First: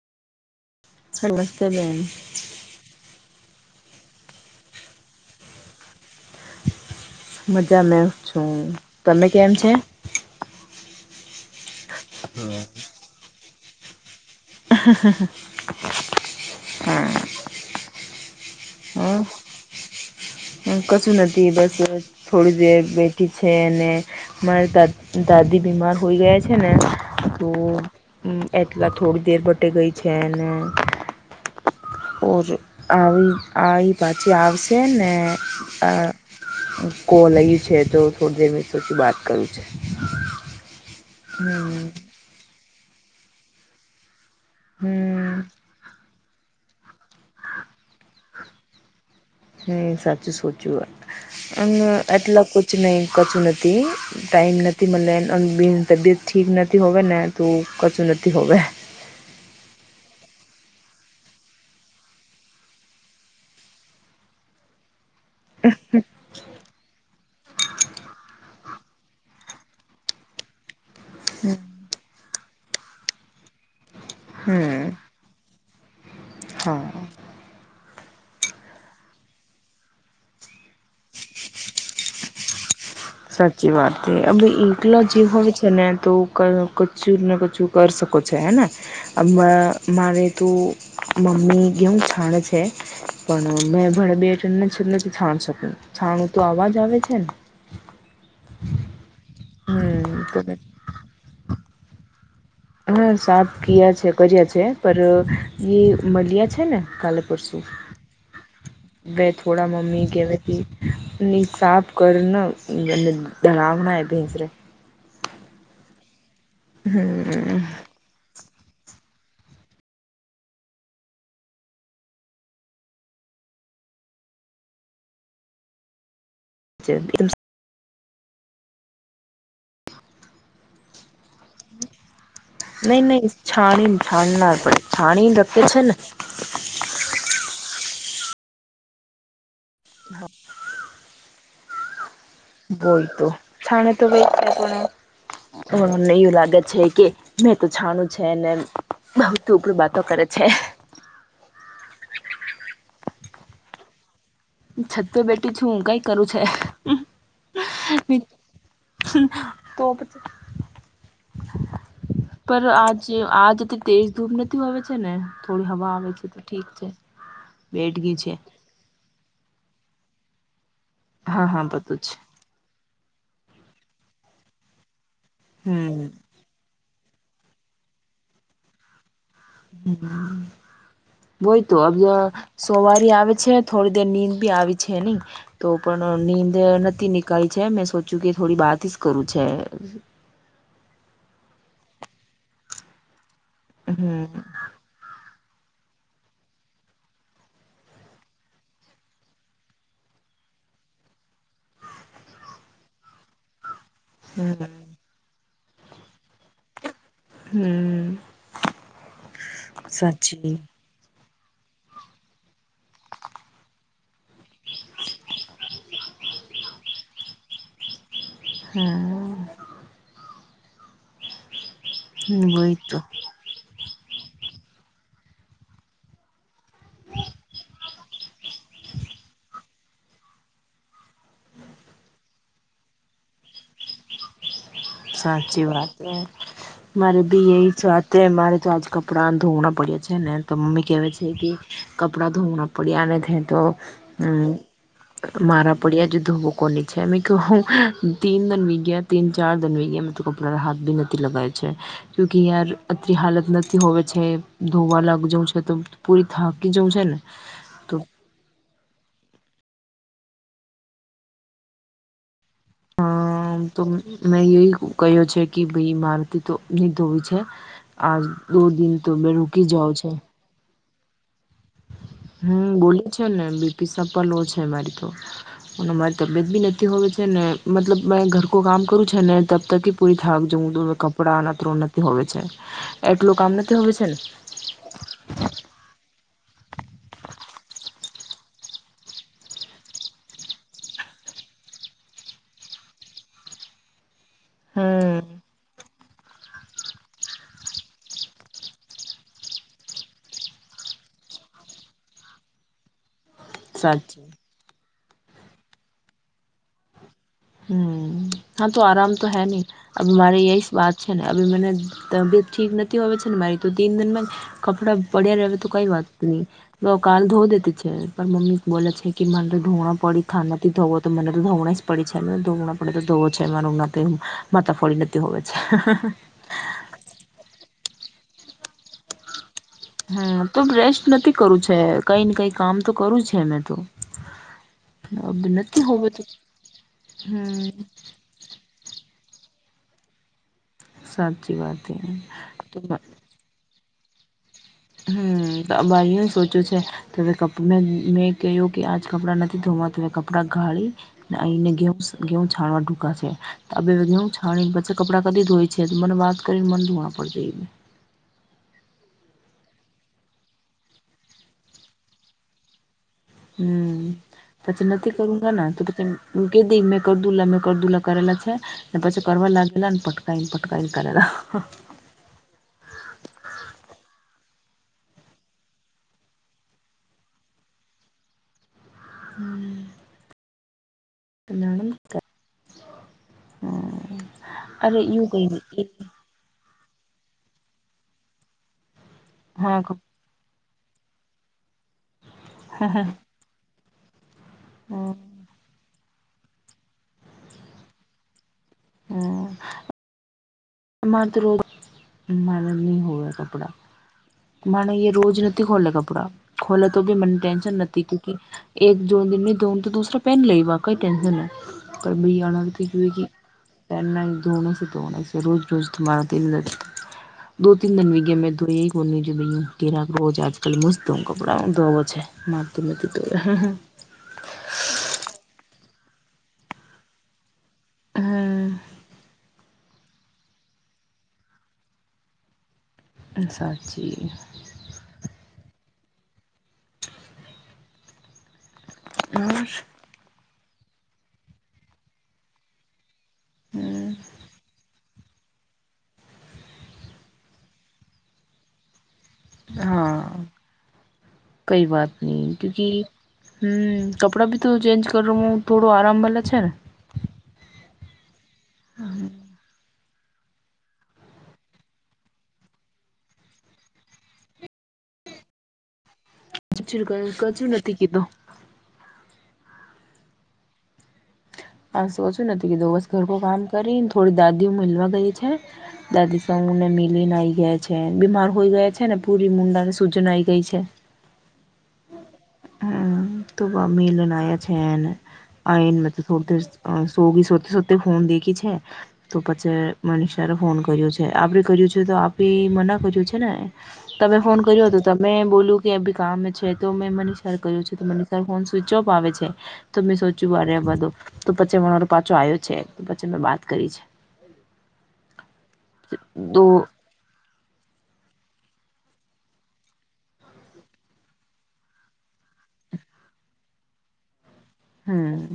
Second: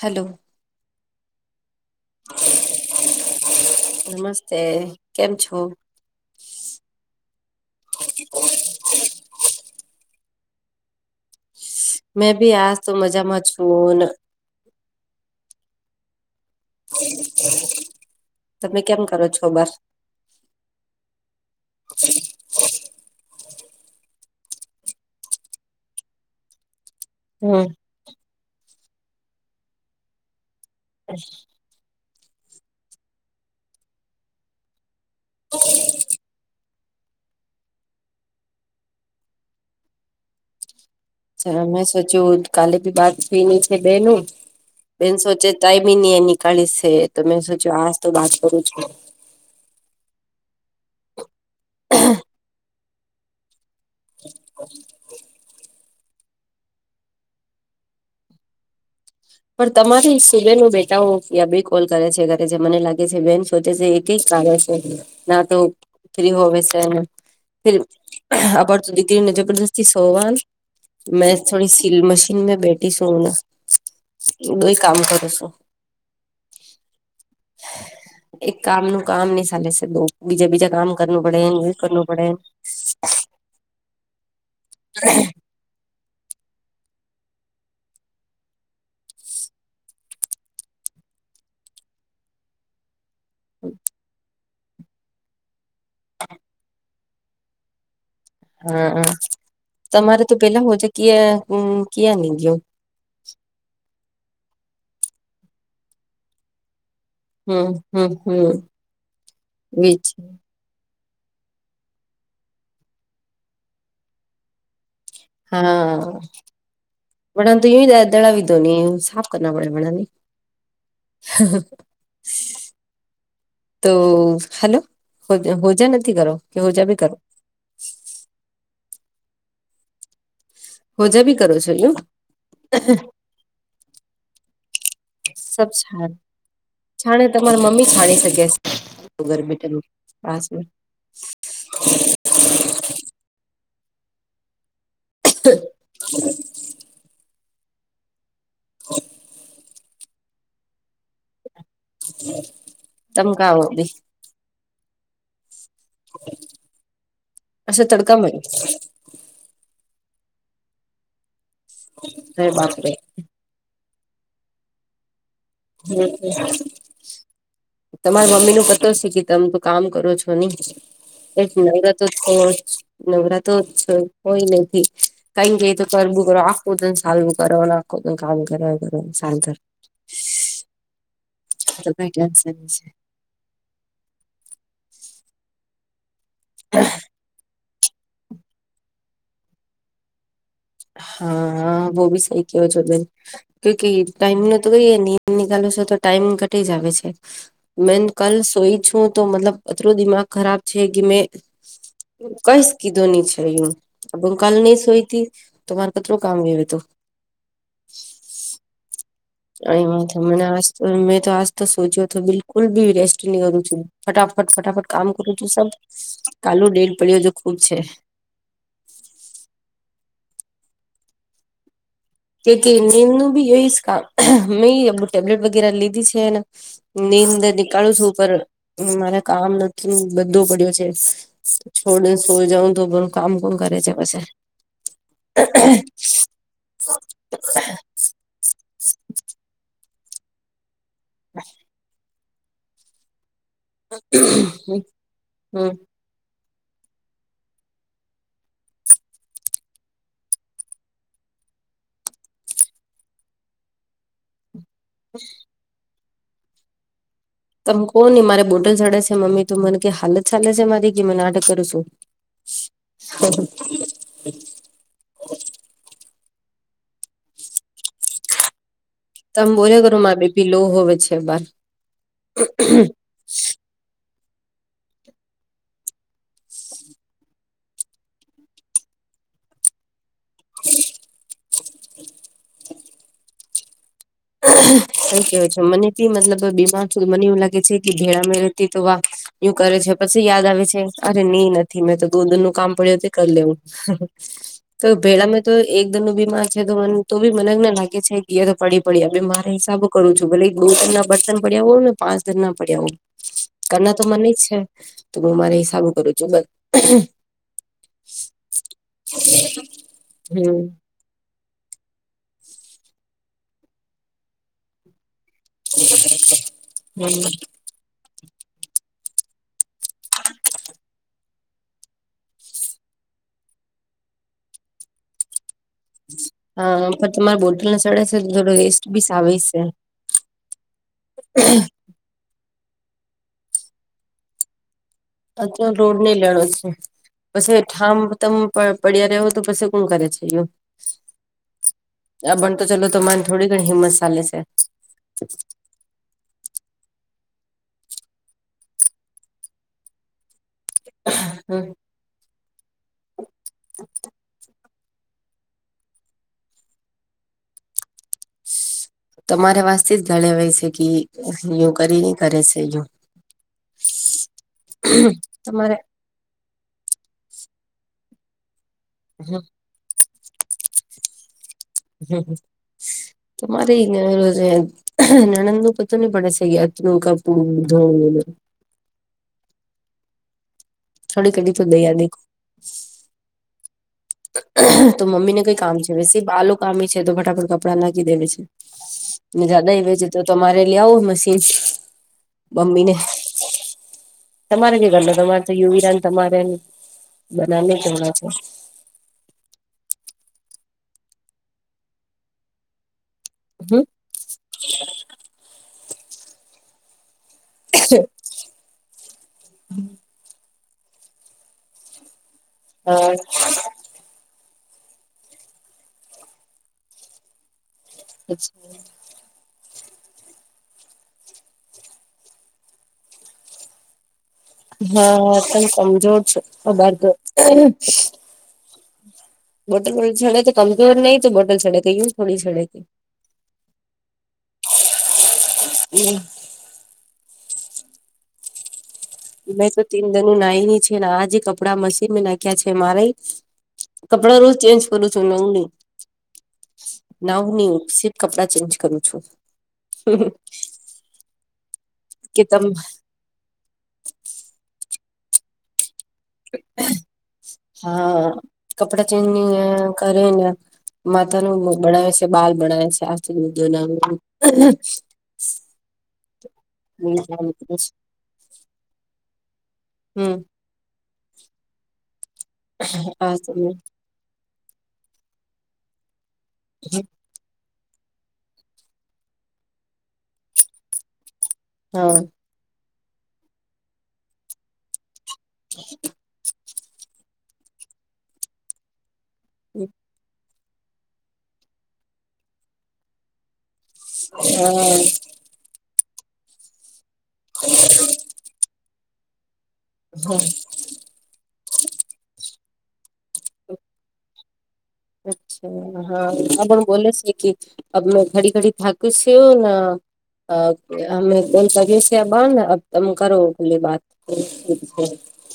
Hello સમસ્તે બેન. નમસ્તે. કેમ છો? મજામે છું. તમે કેમ છે? મેં ભી આજ તો મજામાં છું, અને [unintelligible] તમે કેમ કરો છો? બસ. હ કશું નથી? બસ થોડી દેર મે ઠીક છે ને. મારા દાદા-દાદી બીમાર હોય ગયા છે ને. તો હમ એટલા થોડી દેર બટે ગઈ છે ને. [unintelligible] ઓર આવી આઈ પાછી આવશે ને. કોલઈ છે, તો થોડી દેર મે સોછી વાત કરું છે. તમે હમ સોચ્યું હેઈ કાલેજ બાત પીની છે બે નું. [unintelligible] બે સોચે ટાઈમી નહી નીકાળી છે, તો મેં સોચ્યું આજ તો બાત કરું છું. હમ, સાચું સોચ્યું વાત અને એટલા બ કચ ન કચું નથી ટાઈમ નથી મળે, અને બ તબિયત ઠીક નથી, હોવે ને તો કચું નથી હોવેે. પણ તમારી સુબેનો બેટાઓ ત્યાં બે કોલ કરે છે, કરે છે, મને લાગે છે, બેન સોચે છે. થીક લાગેશે ના તો. ફ્રી હ છે, ફ આર તો દીકરીને જબરદસ્તી સોવાન મેં થોડી સીલ મશીન મે બેઠી છું ના. તું કાંય હમ કામ કરું છું. હા. [unintelligible] એક કામનું કામ નહી, સાલી શકતું, બીજે બીજા કામ કરવું પડે, એ કરવું પડે. [unintelligible] સાચી વાત છે, અવે એકઇલોજી હોવે છે ને તો. ક કચું ના કચું કરી શકો છે હે. આમા મારેતું મમ્મી કેમ છાણે છે. પણ મેં ભલે બે ટન છે, એટલે છાણ શકું છાણું તો આવાજ આવે છે ને. હમં તમારે હમ તો તમે પેલા પોચી ક ક્યા ની ગયો. હા, સાફ કયા છે, કર્યા છે, પર એ મળ્યા છે ને કાલે. પરસું હમ હમ હમ બે થોડા બીજ મમી ગવાથી. ની સાફ કરીના ધામે મીશરે. હા, પણ તું દળાવી દો ને, સાફ કરના પડે મ ને. હ, હુ. તો હલો, હોજા નથી કરો કે, હોજા ભી કરો. હોજા બી કરો છો એ. નહી, નહી છાણીને, છાણીનાર પણ છાણીને સબ ધકે છે ને. છાણ છાણે તમારા મમ્મી છાણી શકે્યાર [unintelligible] બોલ તો, છણ તો ભાઈને એ લાગત છે કે. મેં તો છાણું છે ને, બહુ ઉપરું વાતો કરે છે. તમકાાવ ભી [unintelligible] છત બેટી છું, હુ કઈ કરું છે. અચ્છા તડકામાં હ તો. પર બાપરે આજે આજથી તેજ ધૂપ નથી હો છે ને. થોડી હવા હ આવે છે તો ઠીક છે બેઠ [unintelligible] ગઈ છે તમારા મમ્મી નું પતો [inaudible] છે કે તમ તો. કામ કરો છો ની કંઈક ને હા એક હા બધું નગતો જ છો, નવરા તો [unintelligible] કોઈ નથી કઈ ગઈ તો કર. હમ [inaudible] કો સારું કરના કો કામ કરે કરવાર. [unintelligible] વોઇ તો અબ યા ટેન્શન છે સોવારી આવે છે. થોડી દેર નીંદ બી આવી છે નહી. તો પણ નીંદ નથી નીકળી છે મેં સોચ્યું કે થોડી બાત જ કરું છે. હા વો ભી સહી કેય છો બેન કયુકી હમ ટાઈમ નો. તો કઇ ની નિકાલો છ તો ટાઈમ કટી જા આવે છે. મે કાલ સોઈ છું તો મતલબ અતરો દિમાગ ખરાબ છે કે મેં. કઈશ કીધું ની છે યુ અબારુ હમ કલની સોયી થી. તમારે મારે કતરો કામ વિયો વૈતું. હમ. અહી [inaudible] સાચી મનાવે છે. મેં તો આજ તો સોચ્યો હતો બિલકુલ ભી રેસ્ટ ની કરું છું ફટાફટ ફટાફટ કામ કરું છું સબ. કાલું દેડ પડ્યો જો ખુબ છે. હમ. કે વહી તો નેમનું બી એ કામ, મેં ટેબ્લેટ વગેરે લીધી છે એને. નીઅંદર નીકાળુ છું પર મારા કામ નથી બધો પડ્યો છે. છોડીને સૂઈ જાઉં તો બધુ કામ કોણ કરે છે પછ. સાચી વાત હે, મારે ભી એ છે વાતે મારે તો આજ કપડાં ધોવણાં પડ્યા છે ને તો મમ્મી કેહેવે છે. કે કપડા ધોના પડીયાને તો. હમ હમ મારા પડીયા જો ધોવું કોને. જે મૈં ક્યુ તીન દન બી ગયા તિન ચાર. વે ગયા કપડા હાથ ભી નથી લગાયા છે ક્યુકી કે યાર અતરી હાલત નથી હોવે છે. ધોવા લાગ જવું છે તો પૂરી થાકી જવુ છે ને. તમ તો કો ની મારે બોટલ ચડે છે મમ્મી તો મને કે હાલત ચાલે છે મારી કે મે નાટક કરું છું. [inaudible] તો મેં યુ એ કહ્યો છે કે ભાઈ મારથી તો નહીં ધોવી છે. આજ દો દિન તો બે તમે રૂકી બોલ્યા જાઓ છે. [inaudible] હોવે છે બાહર. હ બોલી છે ને બી પી સપા લો છે મારી તો. મારી તબિયત બી નથી હોવે છે ને મતલબ મેં ઘર કો કામ કરું છે ને તબ તકી. પુરી થાક જવુ કપડા અના અતરો નથી હોવે છે એટલોક કામ નાતી હોવે છે ને. કઈ કેવાય છે મનેથી મતલબ બીમાર મને એવું લાગે છે કે કેળામાં રહેતી તો વા. યુ કરે છે પછી યાદ આવે છે અરે નહી નથી મેં તો દો દિન રો કામ પડ્યું તે કરી લેવું. [inaudible] હમ પહેલા મેતો એક દન ન બીમાર છે તો મને તો બી મનેને લાગે છે તો પડી. પડ્યા બે મારા હિસાબે કરું છું ભલે એક દો દન રા બર્તન પડ્યા ને પાંચ દન રા પડ્યા હો. કરના તો સાચી મને જ છે તો હું મારે હસાબે કરું છું બસ. હમ હા તો આરામ તો હે ન અબ મારે હમ યેસ બાત. છે ને અી મને તબિયત ઠીક નથી હોવે છે ને મારી તો તીન દનમાં જ કપડાં પડ્યા રહે. તો કઈ વાત ની, કાલ ધો દેતી છે પણ મમ્મી બોલા છે. કે મને તો ધોવણા પડી થા નાથી ધવો તો મને તો ધોવણા જ પડે છે. [unintelligible] પડે તો ધોવો છે મારું નાતીન માથા ફોડી લેતી હોવે છે. હા પણ તમારી બોટલ ને ચડે છે તો થોડો વેસ્ટ બીસ આવી છે. હમ તો રેસ્ટ નથી કરું છે કઈ ને કઈ કામ તો કરું છે ને તું. આટલો રોડ ની લેડો છે પછી હમ ઠામ તમ પણ પડ્યાં રહો તો પછી કોણ કરે છે ઇલો. સાચી વાત. ચલો [unintelligible] તમારે થોડી ઘણી હિંમત સાલે છે. હમ ભાઈ સોચું છે. તો કપ મે મે કહ્યું કે આજ કપડાં નથી ધોવા. મે કપડાં ઘાલી હમ અને ઘેઉ ઘેઉ છાણવા ટુકા છે. આ બે બધી હું છાણી પછી કપડાં કદી ધોય છે. મને વાત કરીને મન ધુણા [unintelligible] તમારે વાસતિસ ઘલેવાય છે કી યોગારી કરે છે જો. હમ. પછી નથી કરું ગાના તમારે તો પછી કધી મે કર દુલા મે કર દુલા કરેલા છે. ને પછી કરવા લાગ એલાને પટકાયને પટકાયને કરલો. હમ હ. તમારે [unintelligible] નંણદને તપલિક પડે છે કપડું ધો હમ. થોડી ઘડી તો દયા [unintelligible] હમ. તો મમ્મી ને કઈ કામ છે વેસે બાલ કામી છે તો ફટાફટ કપડા નાખી દે પછી. ને હા જાદાએ તો તમારે લેઆવો મશીન મમ્મીને. તમારે [unintelligible] તમારે તો યુવિરાને તમારે બધાને ધોવડાવ જો? હમ. માત રોગ મારે ની હોવે. કપડા હ માને યે રોજ નથી ખોલે કપડા ખોલે તો બી મને ટેન્શન છે નથી ક્યુ કે એક જોડી ની ધોવ તો દૂસરો પેન લઈ બા. કંઈ ટેન્શન નથી. પણ હા [unintelligible] પહેના ધોણ છે ધોણ છે. રોજ રોજ [unintelligible] દો તીન દિન હોય ગય મે ધોઈ એક [unintelligible] આજકાલ મસ્ત હું કપડા ધોવા છું. મારે તો નથી ધોવાય. હા તમે કમજોર છો [unintelligible] હા. બોટલ નઈ છડે તો કમજોર નઈ તો બોટલ છડે તે [unintelligible] હ સાચી હમ. [inaudible] હા મે તો તીન દિન નાઈ ની છે ને આ જે કપડાં મશીનમાં નાખ્યા છે મારે. કપડા રોજ ચેન્જ કરું છું. નાવ ની નાવને પછી જ કપડા ચેન્જ કરું છું. હા. કઈ વાત કે ની તમ ક્યુકી હમ કપડાભી તો ચેન્જ કરવું થોડો આરામ મલે. હા કપડા ચેન્જ ની ય કરને માતાનો લોકો બડાવે છે બાલ બડાવે છે. [unintelligible] [inaudible] કશું નથી કીધો. હમ. આ સોચું નથી કીધું, રોજ ઘરનું કામ કરીને થોડી દાદીને મલવા ગઈ છે. દાદી મિલીને આવી ગયા છે. બીમાર હોય ગયા છે ને, પૂરી મુંડા ને સૂજન આઈ ગઈ છે. હ. હમ્મ તો, મિલન આયા છેન આયન [unintelligible] સોગી સોતે સોતે દેખી છે તો, પછી મનીષ ત્યારે ફોન કર્યો છે, આપણે કર્યું છે, તો આપી મના કર્યું છે ને. તમે ફોન કર્યો હતો, તમે બોલ્યું કે, અભી કામ છે. તો મેં મને સર ક્યું છે, તો મને સર ફોન સ્વિચ ઓફ આવે છે, તો મેં હા સોચ્યું બારે બધુ. તો પછી મા મારો પાછો આવ્યો છે, તો પછી મેં બાત કરી છે. અચ્છા, હા, તો આપણ બોલે છે કે અબ મેં ઘડી ઘડી થાકું છું, ન અમે બોલ કરીએ. બંધ કરો, ઓલી બાત. હમ્મ.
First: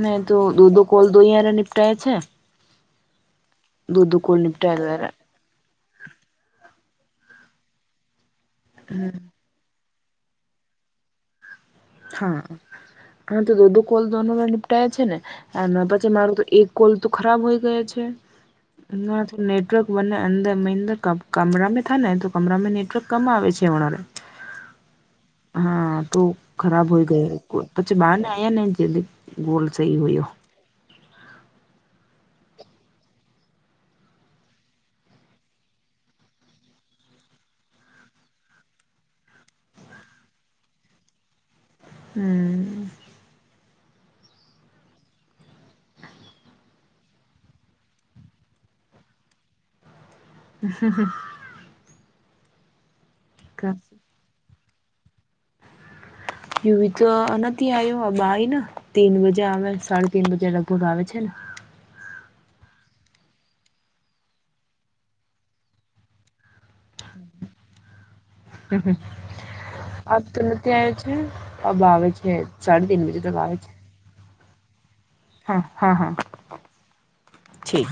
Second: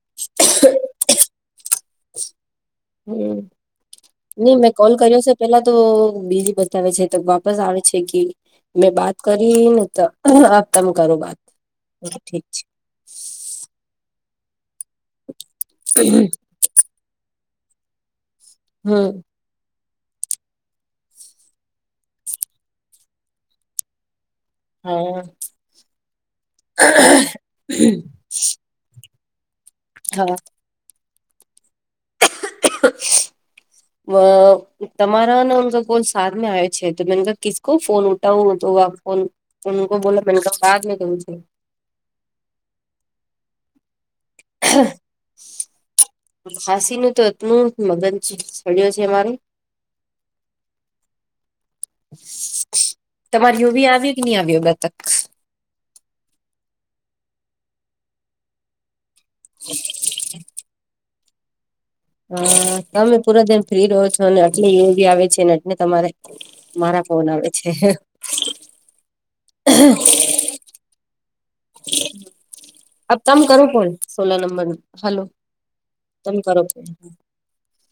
મેં તો દો દો કોલ દોહિ નિપટાયા છે. હમ્મ, દો દો કોલ નહી મેં નિપટાયા કોલ દ્વારા કર્યો છે. પેલા તો બીજી બતાવે છે, તો વાપસ આવે છે કે, મેં બાત ક રિનેતો તન કરું બાત. હા, ઠીક છે હા, તો દો-દો કોલ દોનો ને, નીપટાયા છે ને, અને પછી મારું તો એક કોલ તો ખરાબ હોઈ ગયા છે, હમ ના તો નેટ વર્ક બંને અંદર કામરામાં થાય ને, તો કામરામાં નેટવર્ક કમ આવે છે. [inaudible] હા, તો ખરાબ હોય ગયા, પછી બહાર ને આવ્યા ને જલ્દી. ગોલ સહી હોયો. હા [inaudible] તમારા કોલ સામને આવે છે, તો મે કિસકો ફોન ઉ ઠાઉ તો બોલો [unintelligible] હમ્મ. [inaudible] ખાંસીનું તો એતલું મગજ સડ્યો છે, મારુ. [unintelligible] તમાર યુવી આવ્યો કે, નહી આવ્યો બે તક. યુવી તો નથી આઈવો, બા આવી ને, તીન બજે આવે, સાડા તીન બજે, લગભગ આવે છે ને. હા, તમે પુરા દિન ફ્રી રહો છો, અને આટલી યુવી આવે છે ને, એટલે તમારે મારા ફોન આવે છે‌. હમ્મ, હ, આપતો નથી આવ છે. અબ આવ આવેે છે, સાઢે તીન અ બજે તક તમે આવેે કરો છે. કોણ સોલા નંબર હલો. હા, હા, હા, તમે કરો ફોન છે.